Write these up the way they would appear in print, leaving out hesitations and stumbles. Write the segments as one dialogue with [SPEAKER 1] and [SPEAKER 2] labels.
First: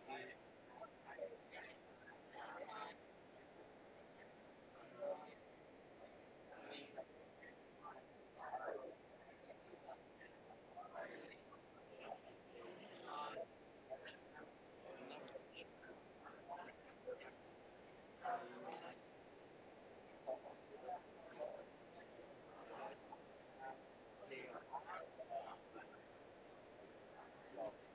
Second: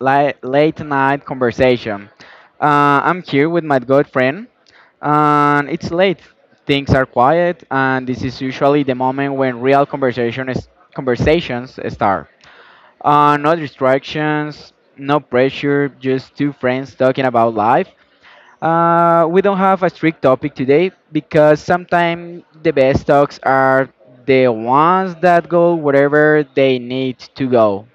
[SPEAKER 1] late, late Night Conversation. I'm here with my good friend, and it's late. Things are quiet, and this is usually the moment when real conversations start. No distractions, no pressure, just two friends talking about life. We don't have a strict topic today because sometimes the best talks are the ones that go wherever they need to go.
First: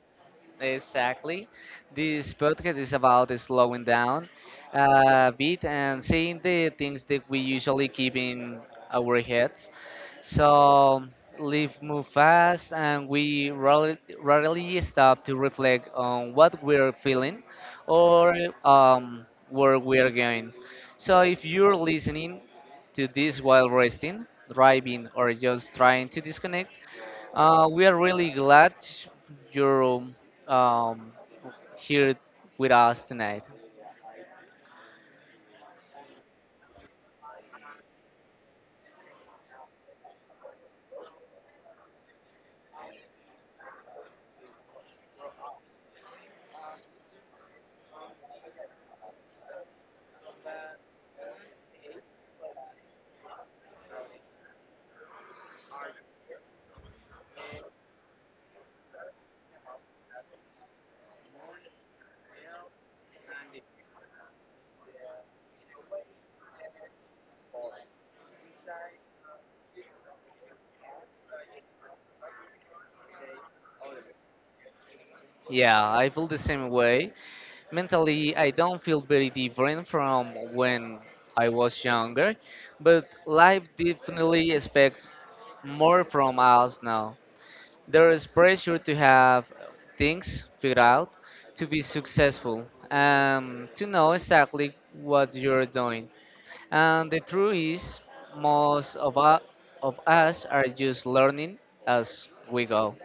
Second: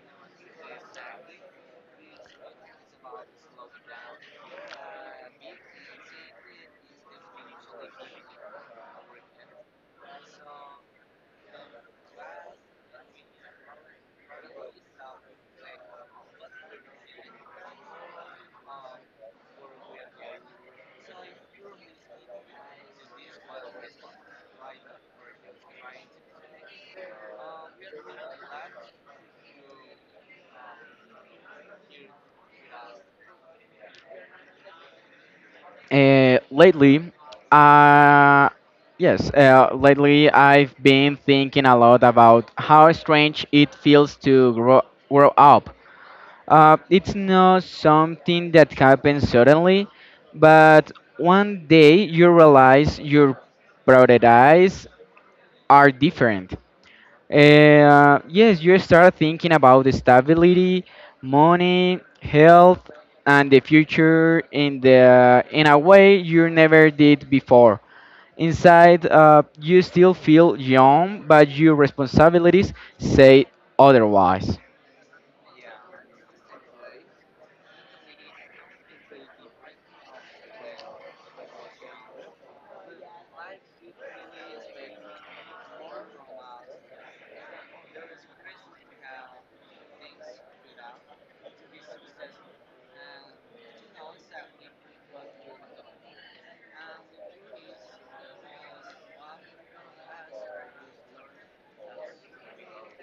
[SPEAKER 2] Exactly. This podcast is about slowing down a bit and seeing the things that we usually keep in our heads. So life move fast, and we rarely, rarely stop to reflect on what we're feeling or where we're going. So if you're listening to this while resting, driving, or just trying to disconnect, we are really glad you're um, here with us tonight.
[SPEAKER 1] Uh, lately, uh, yes, lately I've been thinking a lot about how strange it feels to grow up. It's not something that happens suddenly, but one day you realize your priorities are different. Yes, you start thinking about the stability, money, health, and the future in the in a way you never did before. Inside, you still feel young, but your responsibilities say otherwise.
[SPEAKER 2] Yeah, I feel the same way. Mentally, I don't feel very different from when I was younger, but life definitely expects more from us now. There is pressure to have things figured out, to be successful, and to know exactly what you're doing. And the truth is, most of, u- of us are just learning as we go.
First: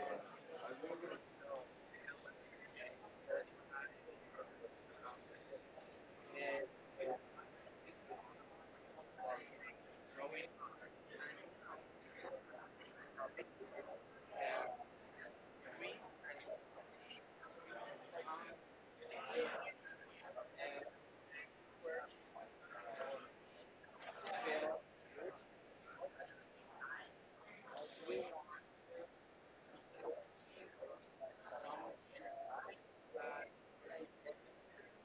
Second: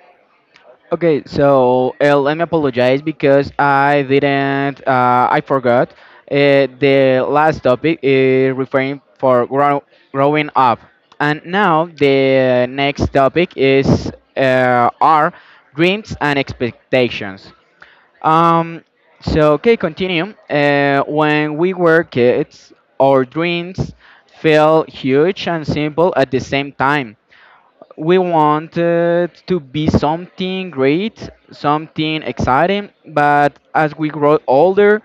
[SPEAKER 1] Okay, so let me apologize because I didn't, I forgot. The last topic is referring for growing up, and now the next topic is our dreams and expectations. Um, so okay, continue. When we were kids, our dreams felt huge and simple at the same time we wanted to be something great, something exciting, but as we grow older,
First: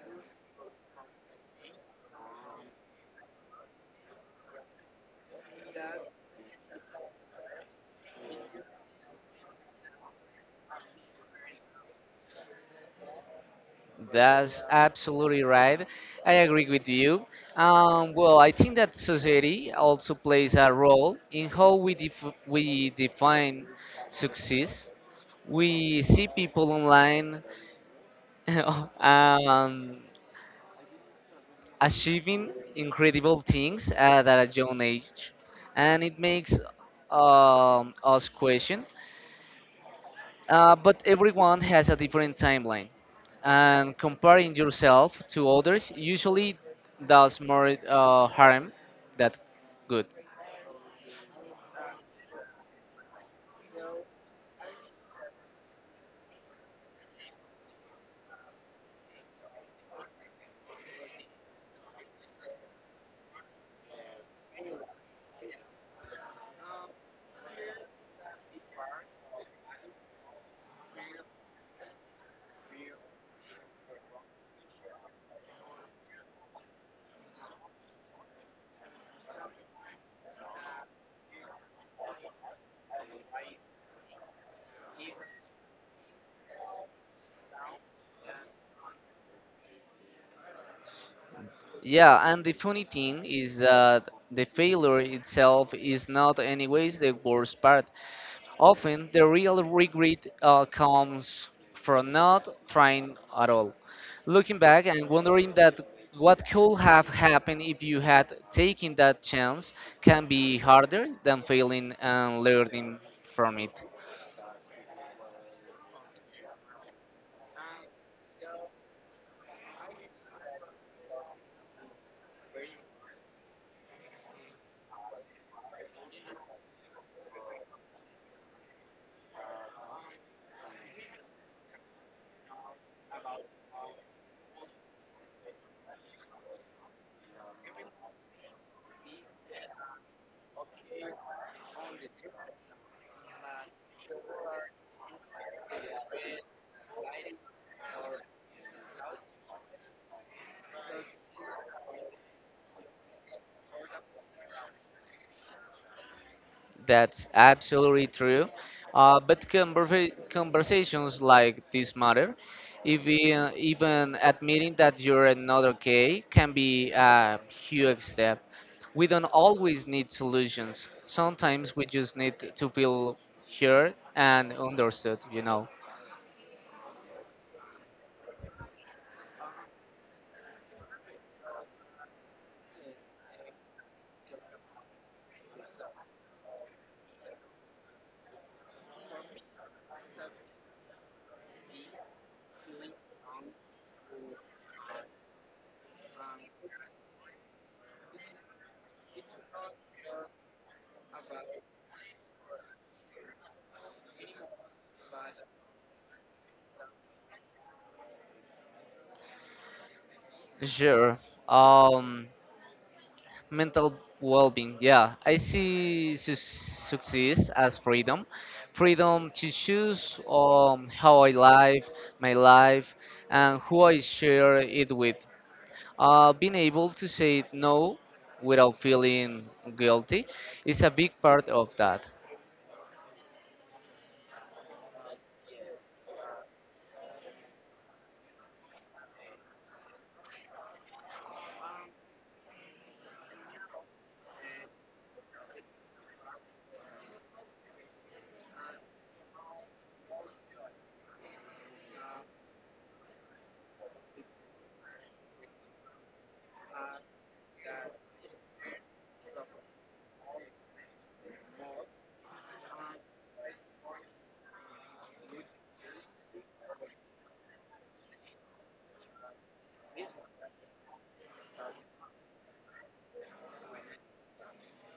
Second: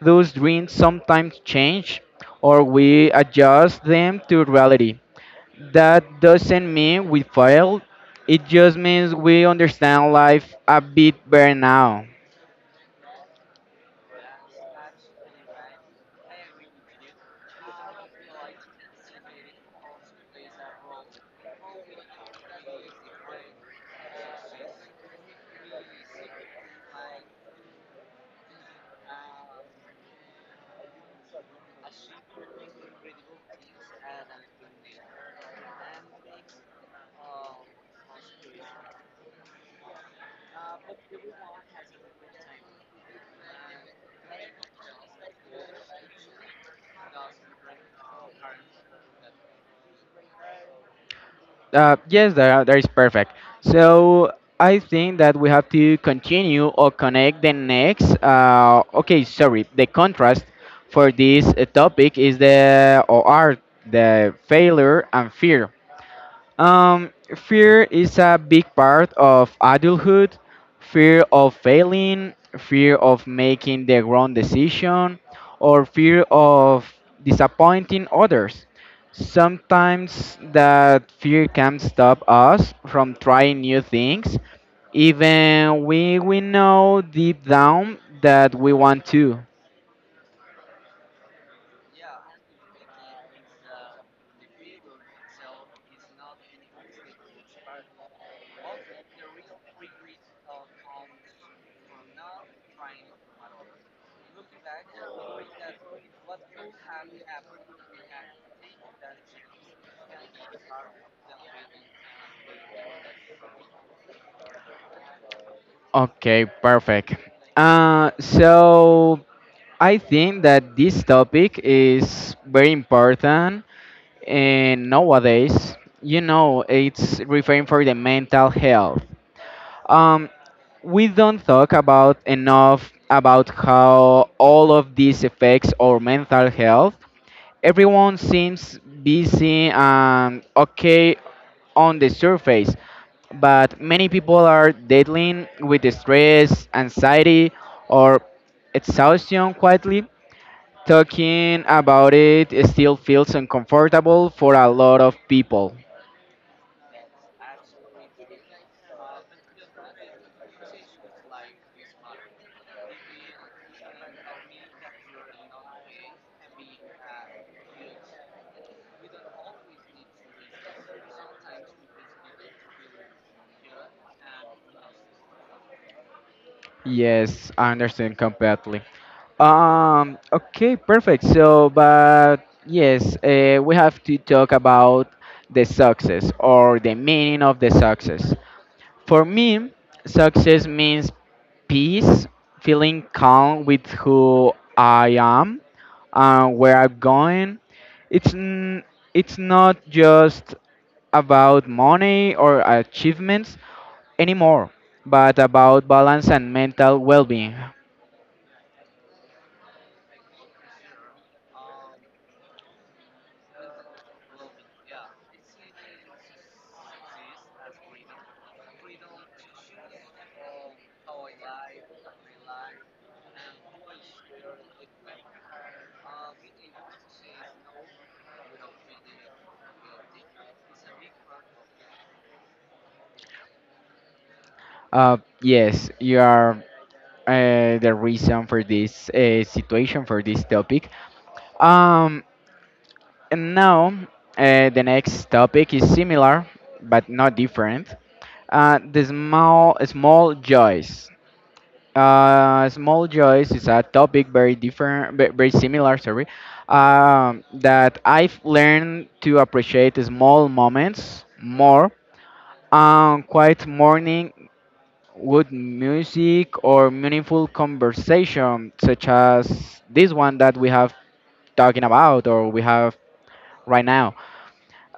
[SPEAKER 1] those dreams sometimes change or we adjust them to reality. That doesn't mean we failed, it just means we understand life a bit better now.
[SPEAKER 2] That's absolutely right. I agree with you. Well, I think that society also plays a role in how we define success. We see people online um, achieving incredible things at a young age, and it makes us question. But everyone has a different timeline, and comparing yourself to others usually does more harm than good.
[SPEAKER 1] That is perfect. So I think that we have to continue or connect the next. Okay, sorry. The contrast for this topic is the or are the failure and fear. Um, fear is a big part of adulthood. Fear of failing, fear of making the wrong decision, or fear of disappointing others. Sometimes that fear can stop us from trying new things, even we know deep down that we want to.
[SPEAKER 2] Yeah, and the funny thing is that the failure itself is not, anyways, the worst part. Often, the real regret comes from not trying at all. Looking back and wondering that what could have happened if you had taken that chance can be harder than failing and learning from it.
[SPEAKER 1] Okay, perfect. So I think that this topic is very important and nowadays, you know, it's referring for the mental health. Um, we don't talk about enough about how all of this affects our mental health. Everyone seems busy and okay on the surface, but many people are dealing with the stress, anxiety, or exhaustion quietly. Talking about it still feels uncomfortable for a lot of people.
[SPEAKER 2] That's absolutely true. But conversations like this matter. Even admitting that you're another gay can be a huge step. We don't always need solutions. Sometimes we just need to feel heard and understood, you know.
[SPEAKER 1] Yes, I understand completely. Okay, perfect. So, but yes, we have to talk about the success or the meaning of the success. For me, success means peace, feeling calm with who I am and where I'm going. It's n- it's not just about money or achievements anymore, but about balance and mental well-being.
[SPEAKER 2] Sure. Um, Mental well-being, yeah, I see success as freedom, freedom to choose how I live my life and who I share it with. Being able to say no without feeling guilty is a big part of that.
[SPEAKER 1] Yes, you are the reason for this situation for this topic. Um, And now, the next topic is similar but not different. The small joys. Small joys is a topic very very similar. Sorry, that I've learned to appreciate the small moments more. Quiet morning with music or meaningful conversation, such as this one that we have talking about or we have right now.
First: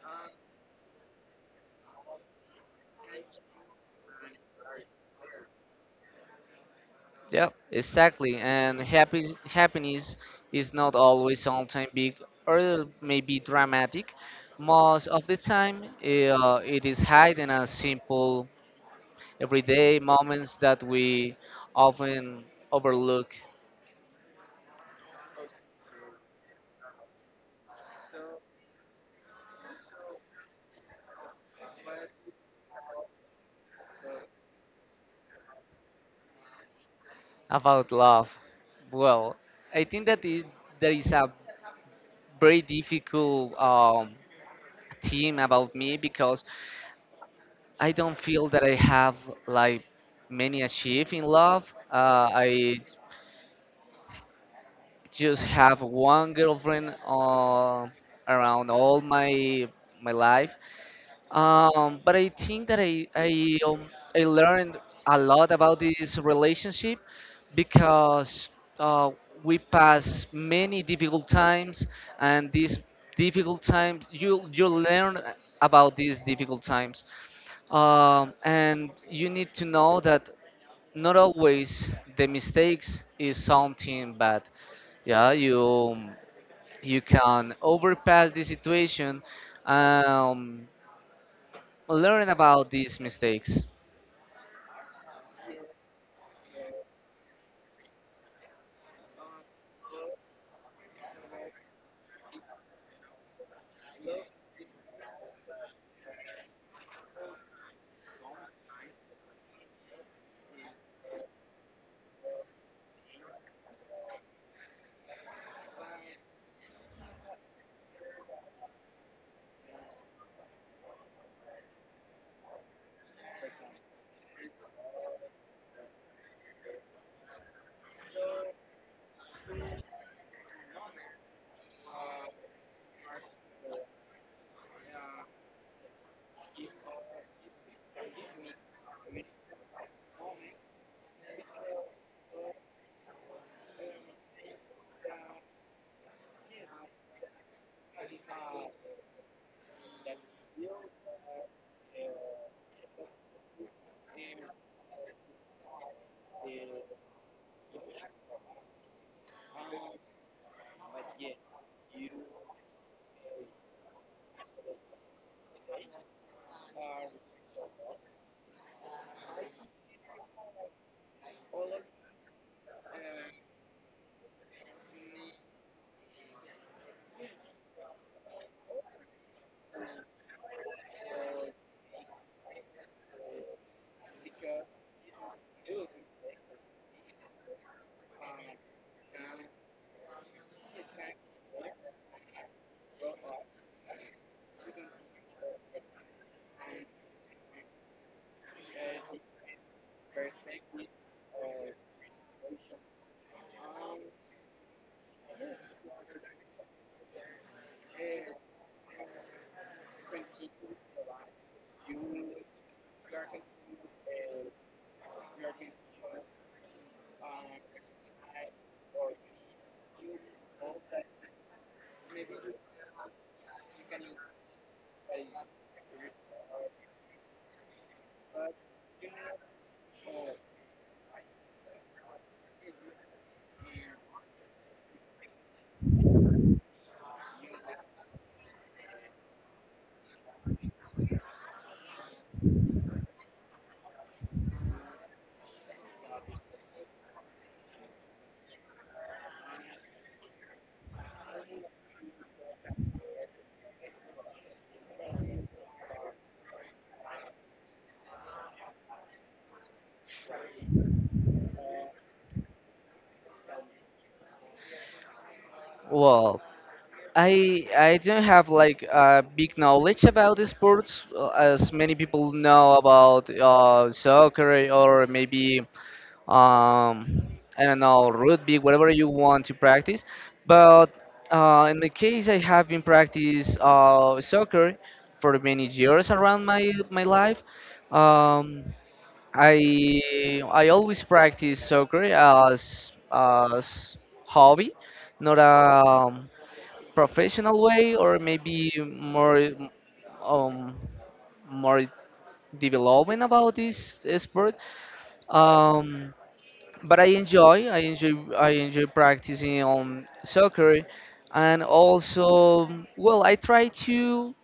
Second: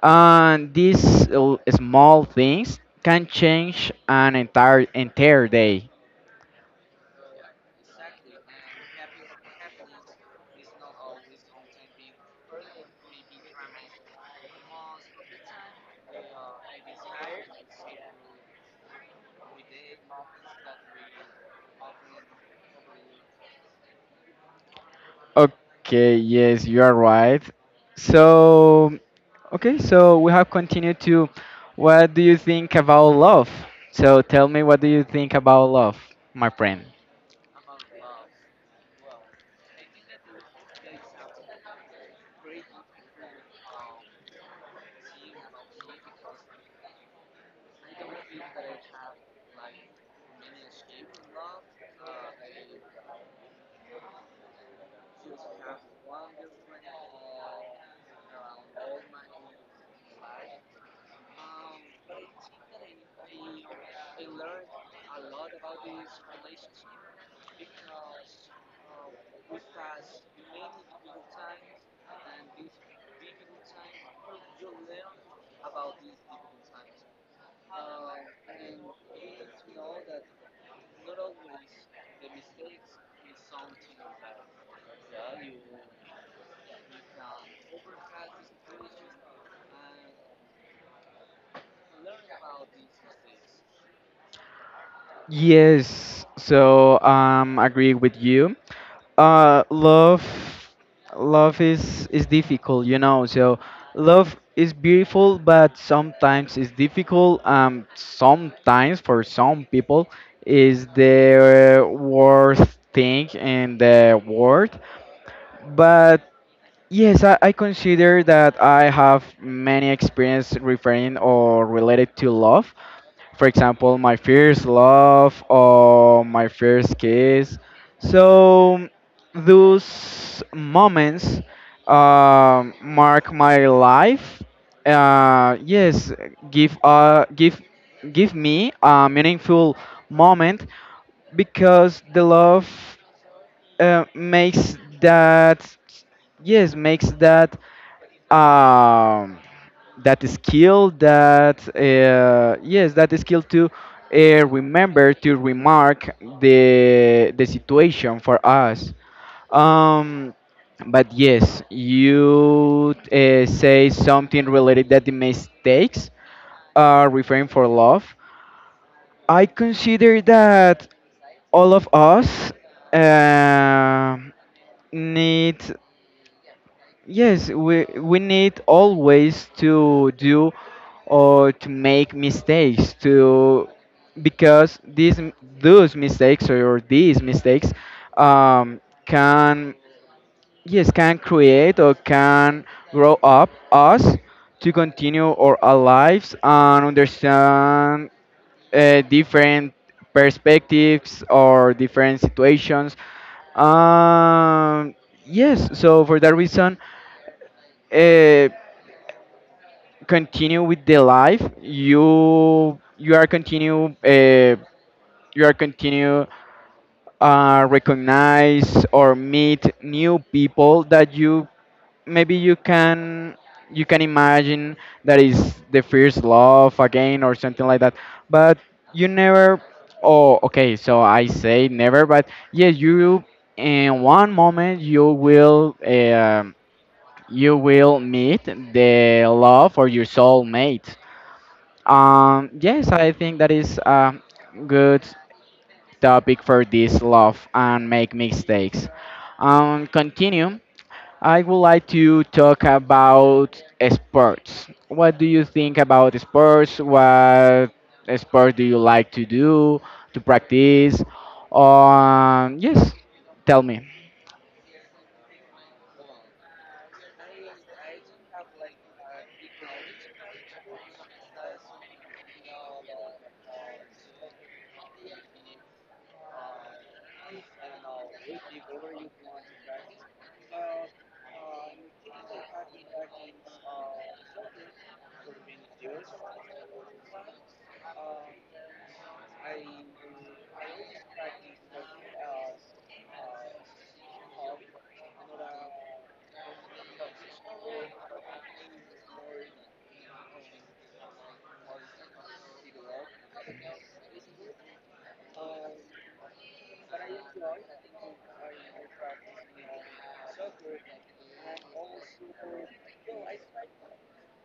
[SPEAKER 1] And these small things can change an entire day.
[SPEAKER 2] Yeah, exactly. And happiness is not always sometimes big or maybe dramatic. Most of the time it is hidden as simple everyday moments that we often overlook.
[SPEAKER 1] Okay, yes, you are right. So, okay, so we have continued to what do you think about love? So tell me what do you think about love, my friend?
[SPEAKER 2] About love. Well, I think that there is a very difficult theme about me because I don't feel that I have like many achieve in love. I just have one girlfriend around all my life. But I think that I learned a lot about this relationship because uh, we pass many difficult times, and these difficult times you learn about these difficult times, and you need to know that not always the mistakes is something bad. Yeah, you can overpass the situation. Um, learn about these mistakes?
[SPEAKER 1] Yes, so agree with you. uh love love is difficult, you know. So love is beautiful, but sometimes it's difficult. Sometimes for some people is the worst thing in the world, but yes, I consider that I have many experience referring or related to love, for example, my first love or my first kiss. So those moments mark my life. Uh, yes, give uh, give Give me a meaningful moment because the love makes that yes makes that um, that skill that yes that skill to remember to remark the situation for us. Um, but yes, you say something related that the mistakes are referring for love. I consider that all of us um need yes we need always to do or to make mistakes, to because these mistakes can yes can create or can grow up us to continue our lives and understand different perspectives or different situations. Um yes so for that reason, uh, continue with the life. You you are continue Recognize or meet new people that you maybe you can imagine that is the first love again or something like that. But you never. Oh okay, so I say never, but yes, you in one moment you will meet the love or your soulmate. Yes, I think that is a good topic for this love and make mistakes. Continue I would like to talk about sports. What do you think about sports? What sport do you like to do, to practice? Um, yes, Tell me.
[SPEAKER 2] Well, I don't have like a big knowledge about the sports as many people know about soccer or maybe um, I don't know, rugby, whatever you want to practice. But in the case I have been practice soccer for many years around my life. Um, I I always practice soccer as hobby, not a professional way, or maybe more um more development about this sport. Um, but I enjoy practicing on soccer, and also well I try to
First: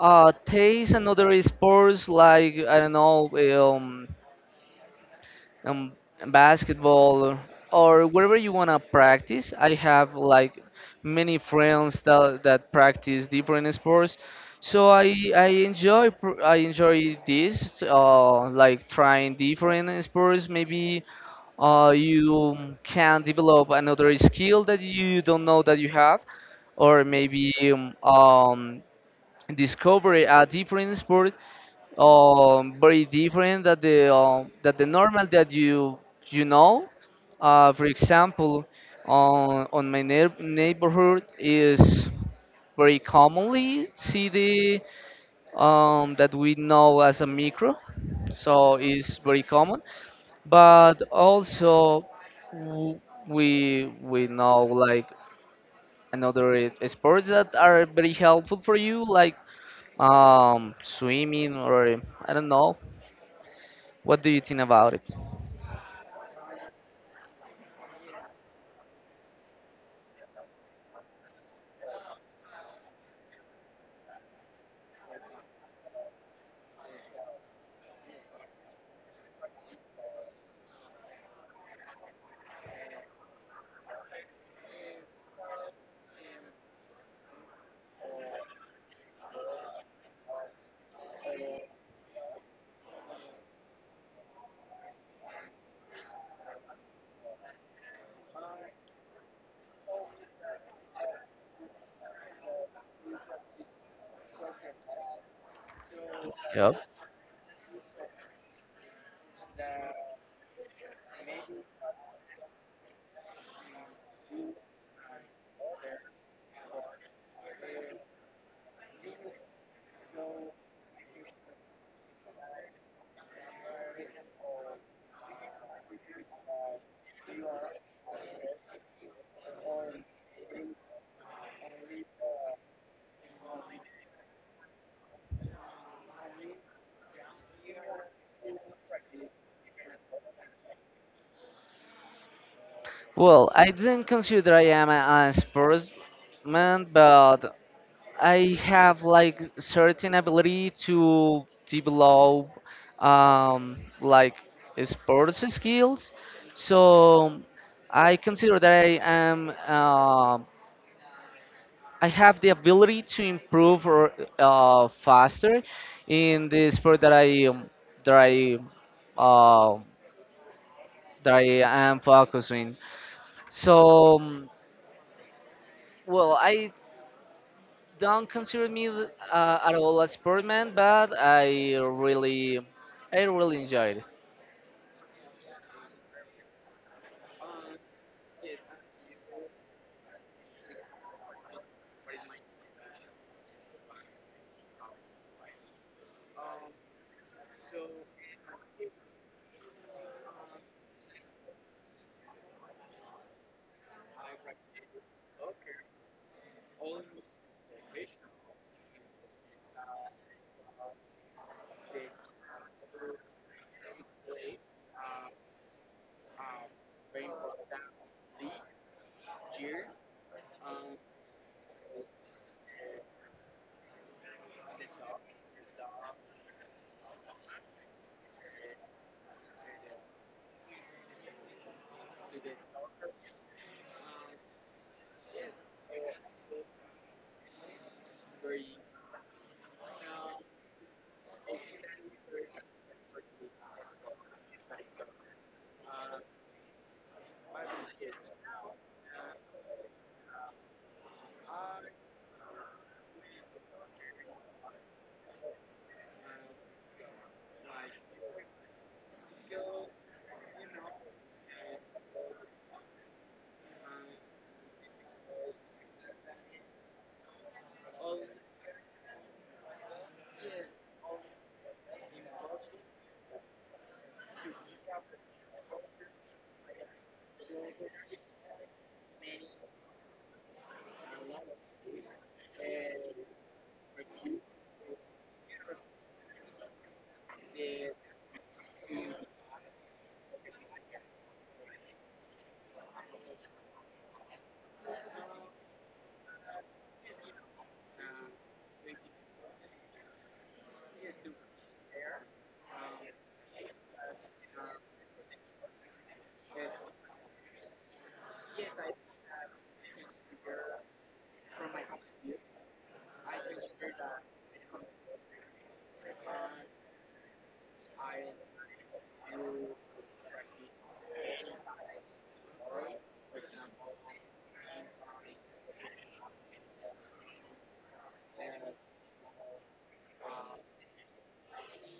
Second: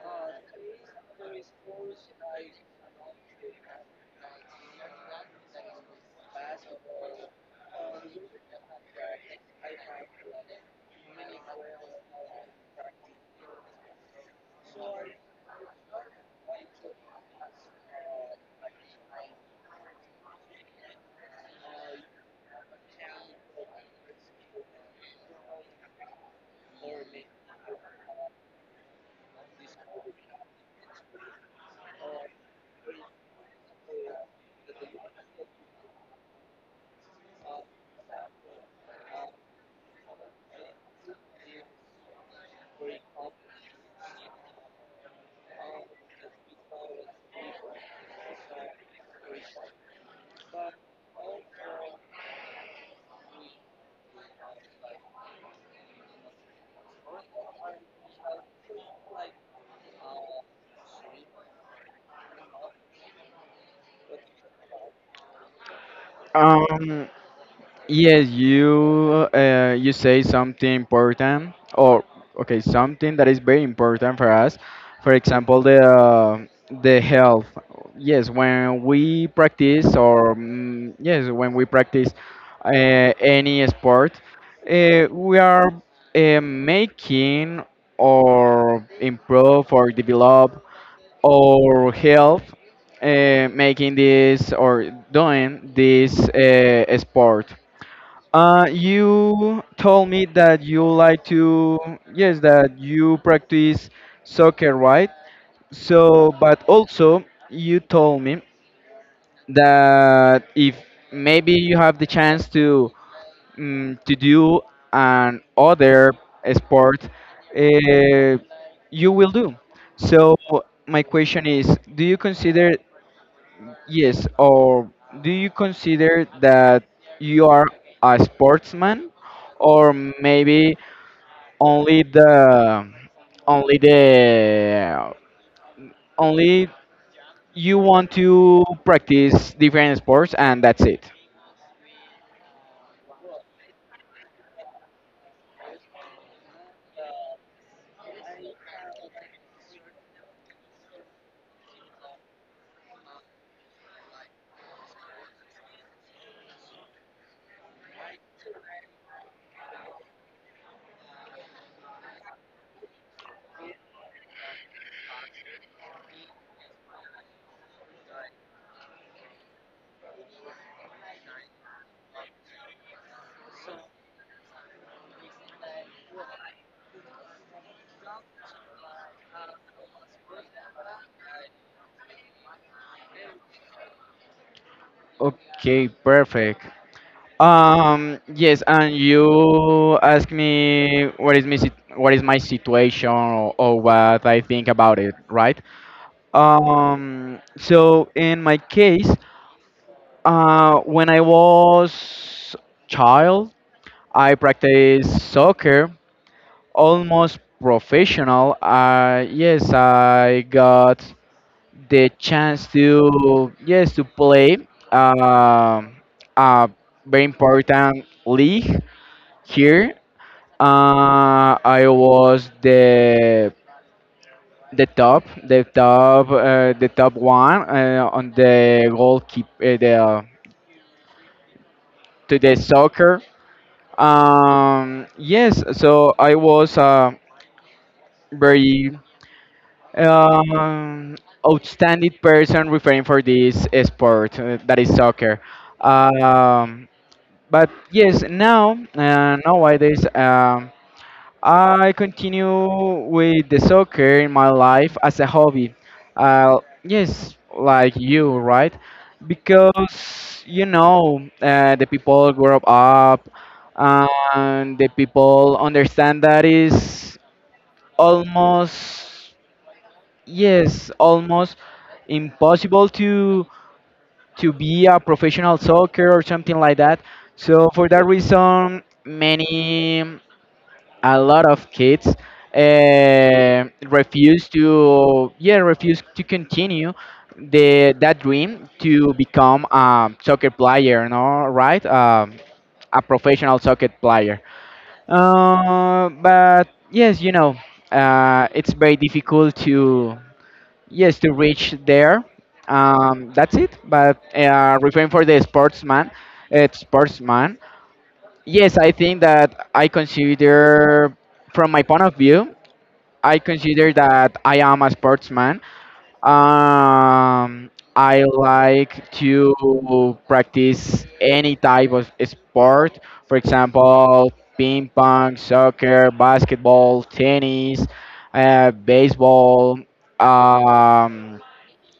[SPEAKER 2] taste another sports like I don't know um, basketball or wherever you want to practice. I have like many friends that practice different sports, so I enjoy this like trying different sports. Maybe you can develop another skill that you don't know that you have, or maybe discover a different sport very different that the normal that you know. For example, on on my neighborhood is very commonly see the that we know as a micro, so it's very common. But also w- we know like another sports that are very helpful for you like swimming or I don't know. What do you think about it?
[SPEAKER 1] Um, you say something important, or okay, something that is very important for us. For example, the health. Yes, when we practice, or when we practice uh, any sport, we are making or improve or develop our health, making this or doing this sport. You told me that you like to, yes, that you practice soccer, right? So, but
[SPEAKER 2] Yep.
[SPEAKER 1] also you told me that if maybe you have the chance to to do an other sport, uh, you will do. So my question is, do you consider. Yes, or do you consider that you are a sportsman, or maybe only the only the only you want to practice different sports and that's it?
[SPEAKER 2] Well, I didn't consider I am a sports man, but I have like certain ability to develop like sports skills. So I consider that I have the ability to improve faster in the sport that I that I uh, that I am focusing. So, mm, well, I don't consider me at all a sportman, but I really enjoyed it.
[SPEAKER 1] Okay, perfect. Yes, and you ask me what is what is my situation, or what I think about it, right? So in my case, When I was child, I practiced soccer, almost professional. Yes, I got the chance to yes to play um a very important league here. I was the top one on the goalkeeper, the to the soccer. Yes, so I was a very um, outstanding person referring for this sport that is soccer. Um, but yes, now nowadays I continue with the soccer in my life as a hobby. Uh, yes, like you, right? Because you know, the people grow up, and the people understand that is almost yes, almost impossible to be a professional soccer or something like that. So for that reason, many a lot of kids refuse to refuse to continue the that dream to become a soccer player, no, right? A professional soccer player. But yes, you know, it's very difficult to yes to reach there. That's it. But uh, referring for the sportsman, yes, I think that I consider from my point of view I consider that I am a sportsman. Um, I like to practice any type of sport, for example, ping pong, soccer, basketball, tennis, baseball, um,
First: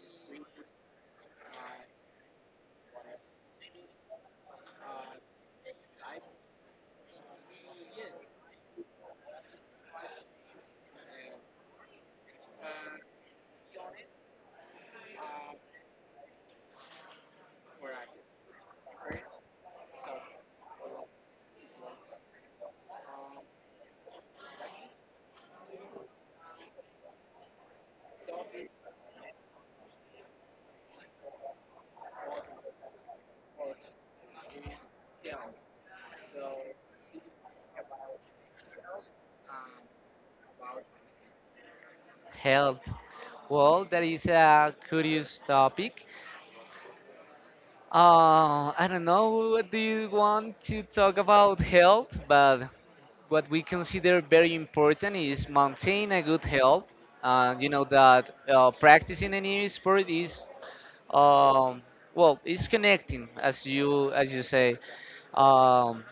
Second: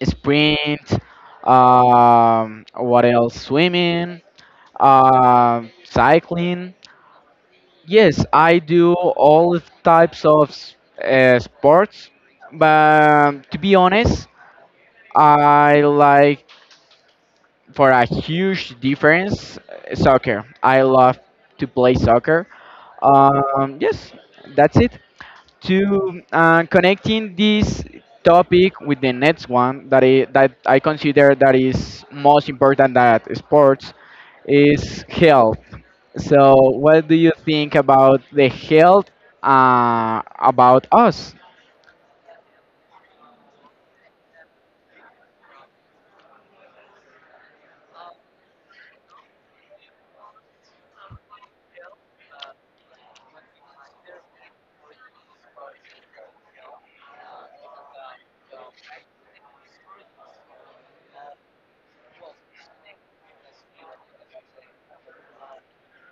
[SPEAKER 1] sprint, what else? Swimming, cycling. Yes, I do all types of sports, but to be honest, I like for a huge difference soccer. I love to play soccer. Um, yes, that's it. To connecting this topic with the next one that that I consider that is most important that sports is health. So what do you think about the health about us?
[SPEAKER 2] Health. Well, that is a curious topic. I don't know what do you want to talk about health, but what we consider very important is maintain a good health. You know that practicing any sport is um, well it's connecting as you say um,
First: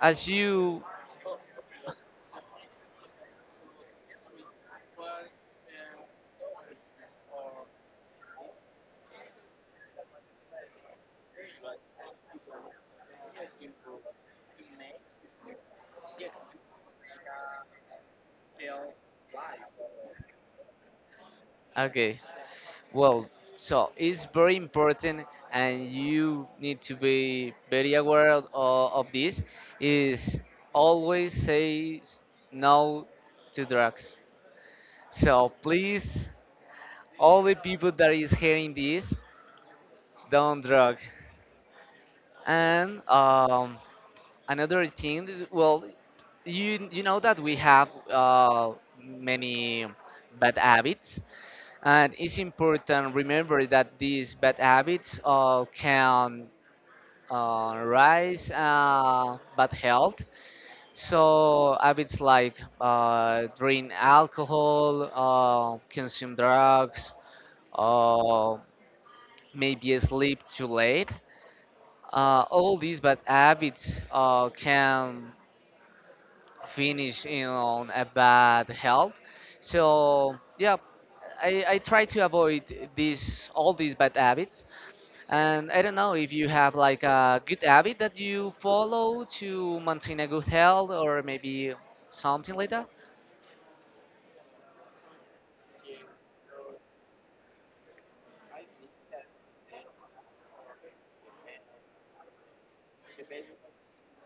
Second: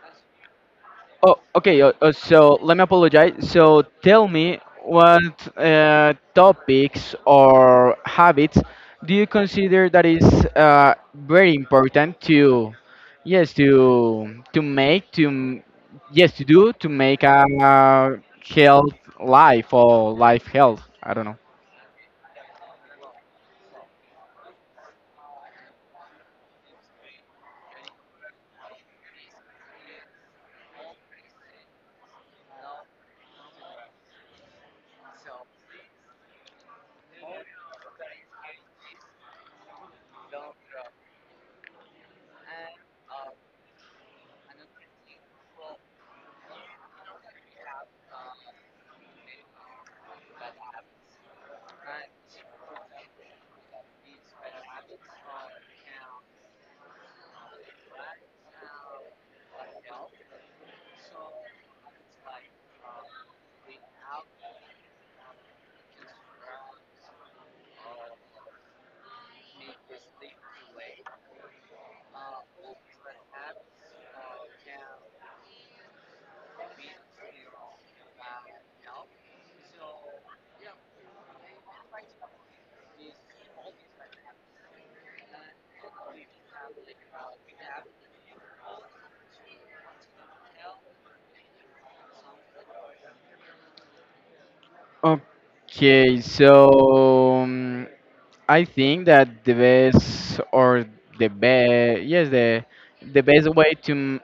[SPEAKER 2] as you.
[SPEAKER 1] Oh, okay. So let me apologize. So tell me what topics or habits do you consider that is very important to, yes, to make to m- yes to do to make a, uh health life or life health. I don't know.
[SPEAKER 2] Okay, well, so it's very important, and you need to be very aware of this is always say s- no to drugs. So please, all the people that is hearing this, don't drug. And another thing is, well, you know that we have many bad habits, and it's important remember that these bad habits can rise bad health. So habits like drink alcohol, consume drugs, uh, maybe sleep too late, all these bad habits can finish in on a bad health. So yeah, I try to avoid these all these bad habits. And I don't know if you have like a good habit that you follow to maintain a good health or maybe something like that.
[SPEAKER 1] Okay, so I think that the best or the best yes the best way to m-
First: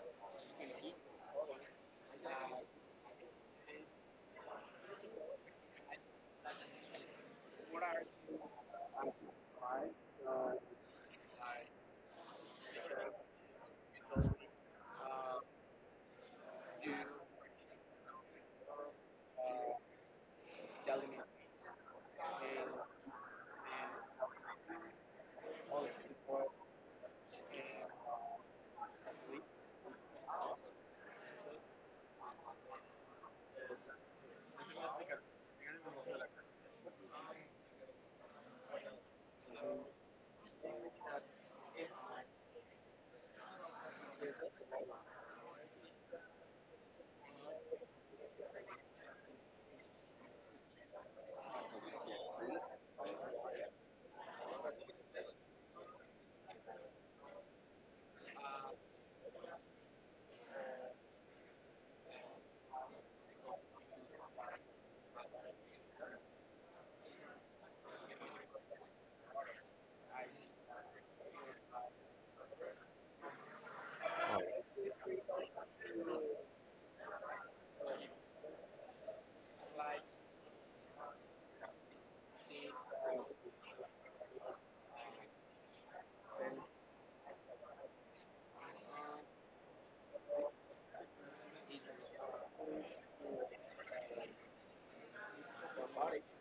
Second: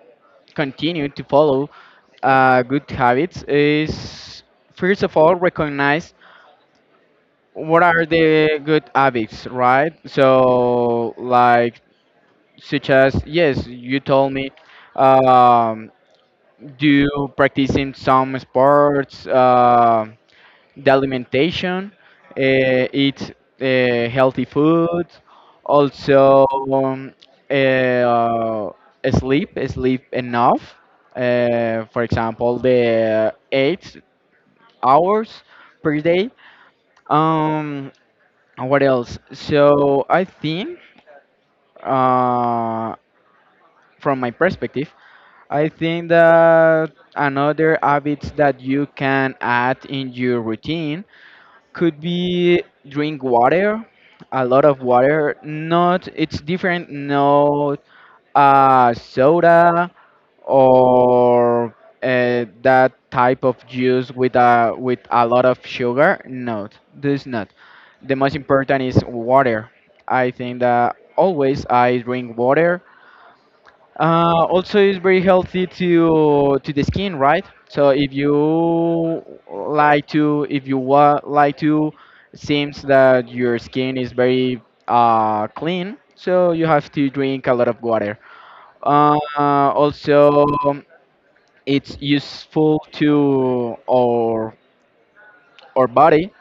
[SPEAKER 1] continue to follow good habits is, first of all, recognize what are the good habits, right? So like, such as yes you told me, um, do practicing some sports, the alimentation, uh, eat healthy food, also, um, uh, sleep enough. For example, the 8 hours per day. Um, and what else? So I think, uh, from my perspective, I think that another habits that you can add in your routine could be drink water, a lot of water. Not it's different, not soda or that type of juice with a lot of sugar, no, this not. The most important is water. I think that always I drink water. Also, it's very healthy to the skin, right? So if you like to, if you like to, seems that your skin is very clean, so you have to drink a lot of water. Also, it's useful to our body.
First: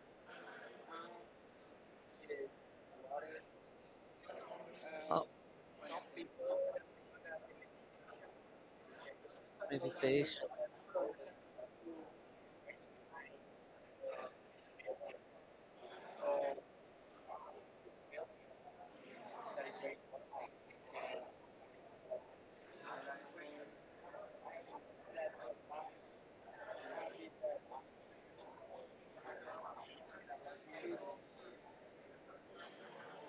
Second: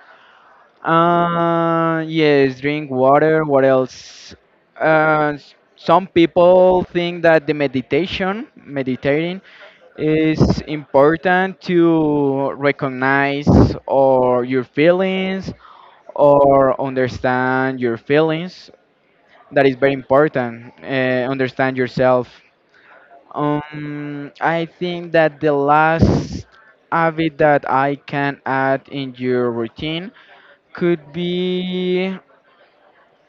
[SPEAKER 1] Yes, drink water. What else?
[SPEAKER 2] Oh,
[SPEAKER 1] Some people think that meditating
[SPEAKER 2] meditation.
[SPEAKER 1] it's important to recognize or your feelings or understand your feelings. That is very important. Understand yourself. I think that the last habit that I can add in your routine could be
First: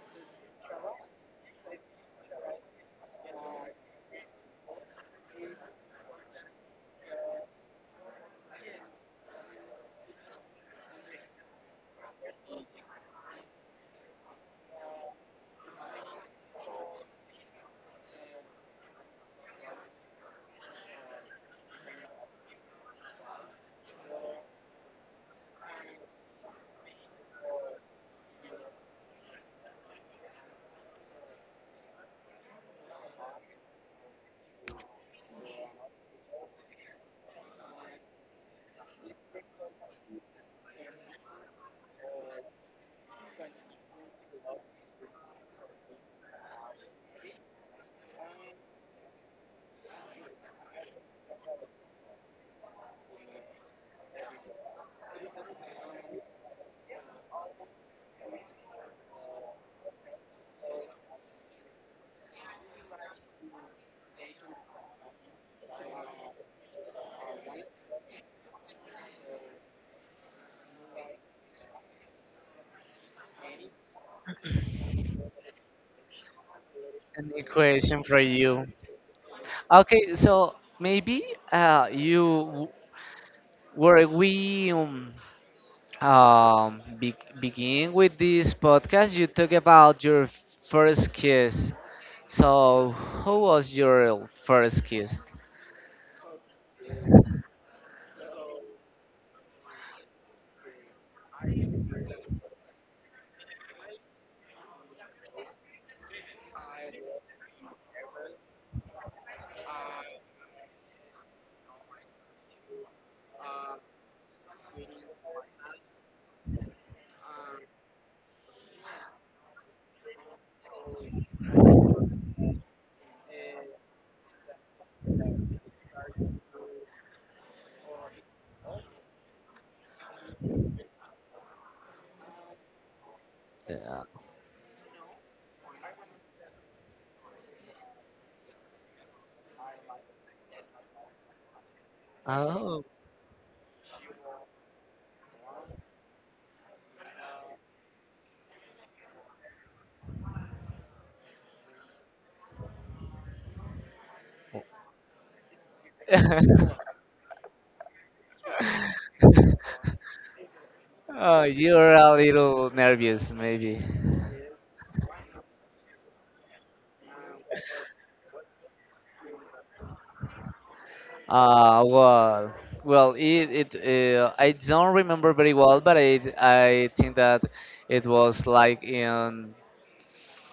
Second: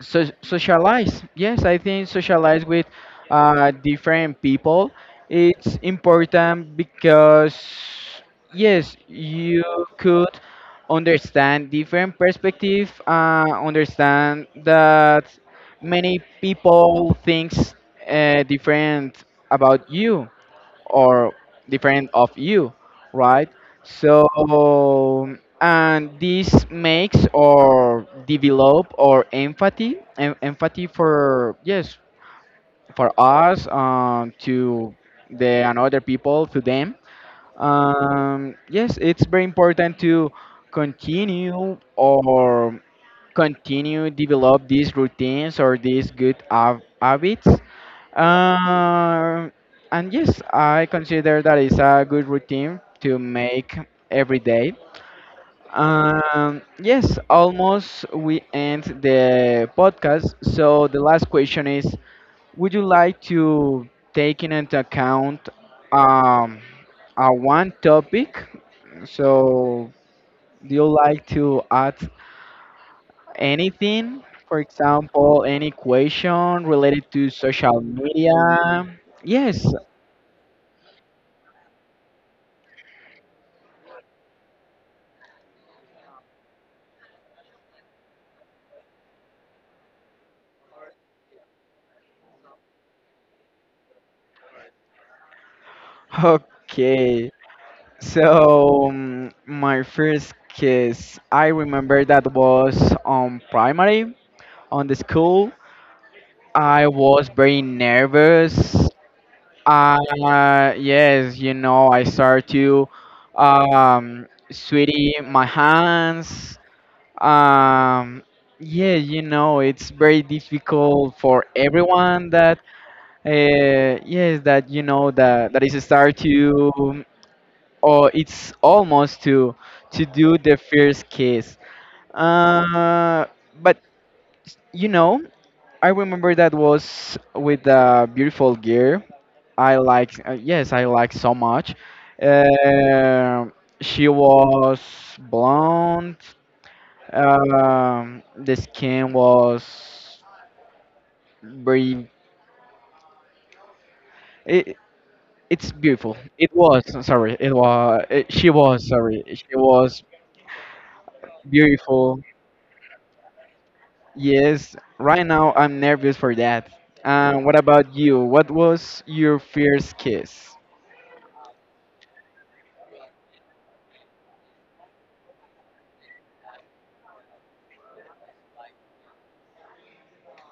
[SPEAKER 1] so socialize yes I think socialize with different people. It's important because yes, you could understand different perspective, understand that many people thinks different about you or different of you, right? So and this makes or develop or empathy for yes, for us to the another people to them. Yes, it's very important to continue or continue develop these routines or these good habits. Um, and yes, I consider that is a good routine to make every day. Yes, almost we end the podcast. So the last question is: would you like to take in into account um, a one topic? So do you like to add anything, for example, any question related to
[SPEAKER 2] An
[SPEAKER 1] social
[SPEAKER 2] equation for you.
[SPEAKER 1] media. Yes,
[SPEAKER 2] Okay, so maybe you w- were we be begin with this podcast. You talk about your first kiss. So, who was your first kiss?
[SPEAKER 1] okay. So, my first kiss, I remember that was on primary, on the school. I was very nervous. Yes, you know, I started to sweaty my hands Um, yeah, you know, it's very difficult for everyone that, uh, yes, that you know that that is a start to, or it's almost to do the first kiss. Uh, but
[SPEAKER 2] Uh,
[SPEAKER 1] you know, I remember that was with a beautiful girl. I like, yes, I like so much.
[SPEAKER 2] Oh,
[SPEAKER 1] Uh, she was blonde. The skin was very. It, it's beautiful. It was sorry. It was. It, she was sorry. She was
[SPEAKER 2] oh, you're a
[SPEAKER 1] beautiful.
[SPEAKER 2] little nervous, maybe.
[SPEAKER 1] Yes. Right now, I'm nervous for that. What about you? What was your first kiss?
[SPEAKER 2] Well, well, it I don't remember very well, but I think that it was like in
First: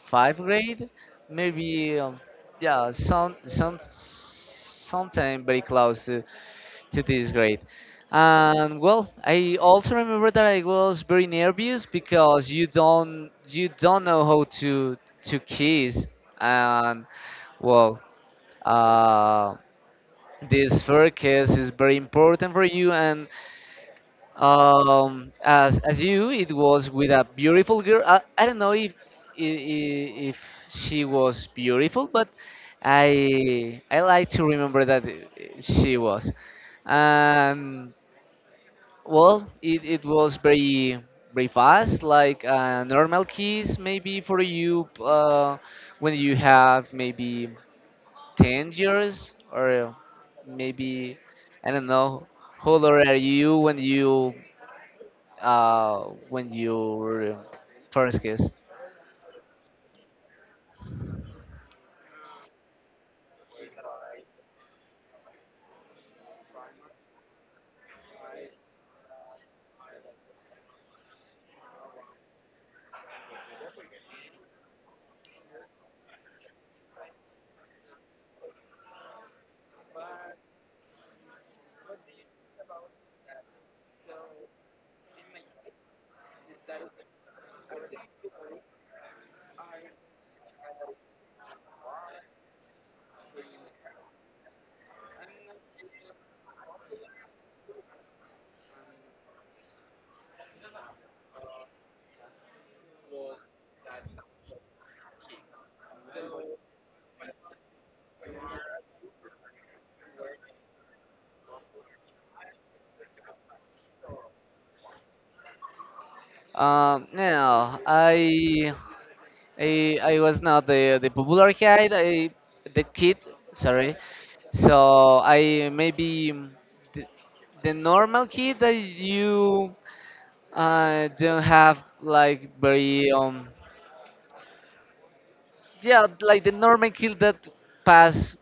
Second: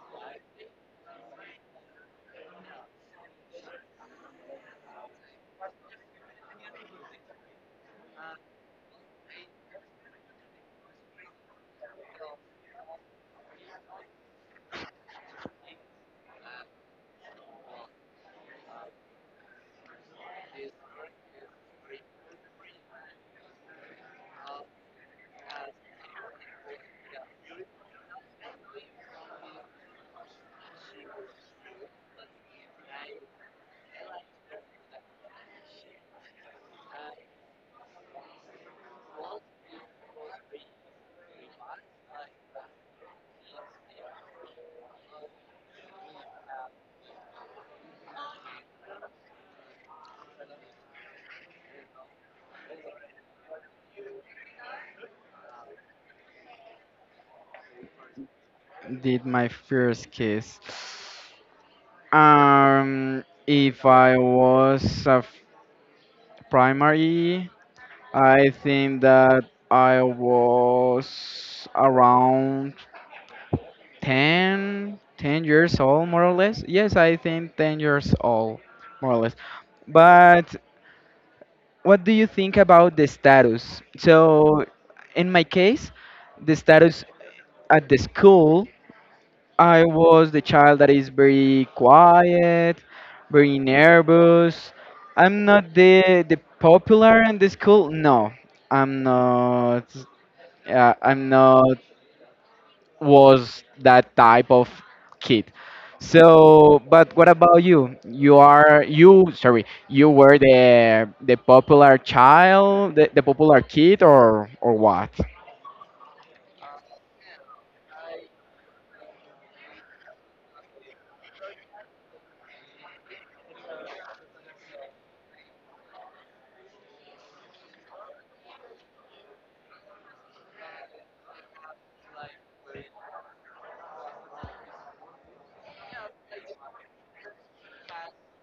[SPEAKER 2] five grade, maybe yeah, some sometime very close to this grade. And well, I also remember that I was very nervous because you don't know how to kiss, and well, uh, this first kiss is very important for you, and um, as you, it was with a beautiful girl. I don't know if she was beautiful, but I like to remember that she was. And well, it was very very fast like a normal kiss maybe for you when you have maybe 10 years or maybe I don't know, how old are you when you uh, when you first kissed?
[SPEAKER 1] Did my first kiss? If I was a primary, I think that I was around ten, 10 years old, more or less. Yes, I think 10 years old, more or less. But what do you think about the status? So, in my case, the status at the school, I was the child that is very quiet, very nervous. I'm not the popular in the school. No, I'm not. I'm not was that type of kid. So, but what about you? You are you sorry, you were the popular child, the popular kid, or what?
[SPEAKER 2] No, I was not the the popular kid. I the kid. Sorry. So I maybe mm, the, the normal kid that you don't have like very yeah, like the normal kid that pass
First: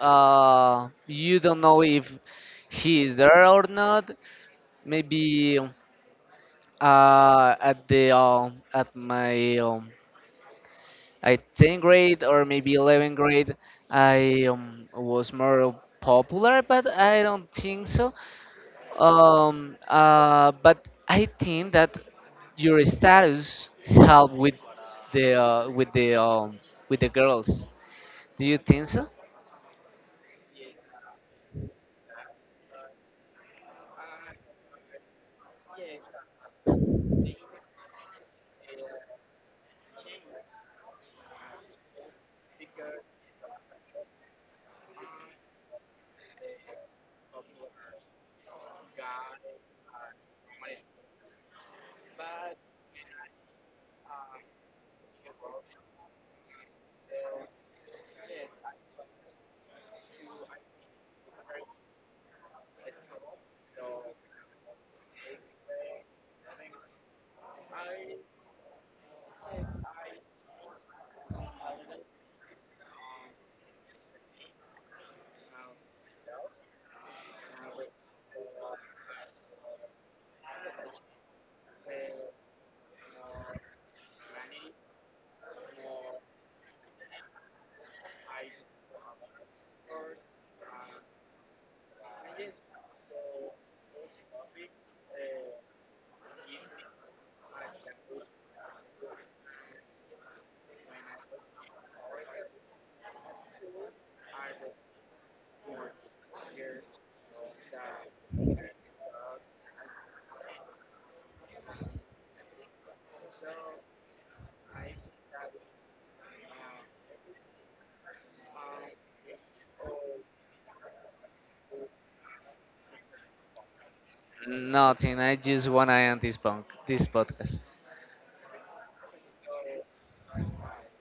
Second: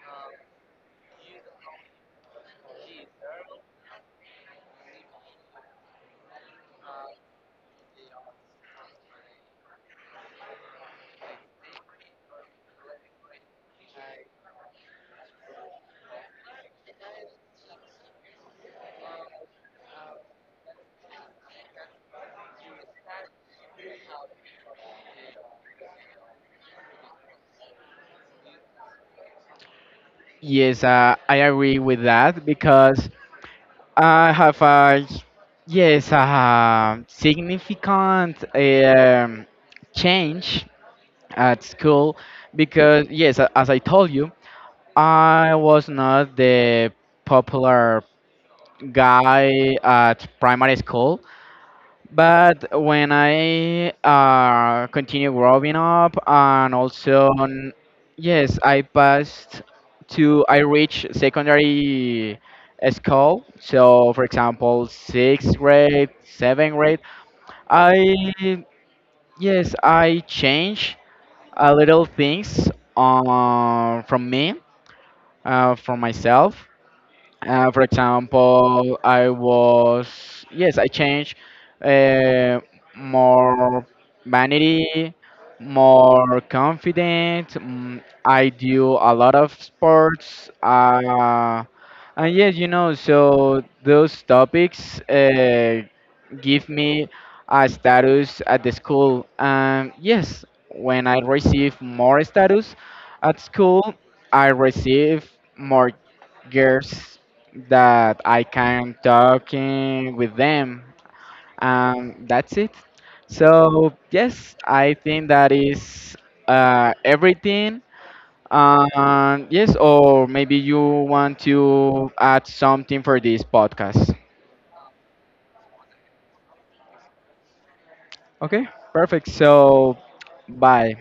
[SPEAKER 2] you don't know if he is there or not. Maybe at the at my I 10th grade or maybe 11th grade I was more popular but I don't think so. But I think that your status help with the with the girls. Do you think so?
[SPEAKER 1] Yes, I agree with that because I have a yes a significant change at school because yes, as I told you, I was not the popular guy at primary school. But when I continued growing up, and also, on- yes, I passed to, I reached secondary school. So, for example, sixth grade, seventh grade, I, yes, I changed a little things from me, from myself. For example, I was yes, I changed uh, more vanity, more confident. I do a lot of sports, and yes, you know, so those topics give me a status at the school. And yes, when I receive more status at school, I receive more girls that I can talking with them. That's it. So yes, I think that is everything. Yes, or maybe you want to add something for this podcast.
[SPEAKER 2] Nothing, I just wanna end this punk this podcast.
[SPEAKER 1] Okay, perfect. So bye.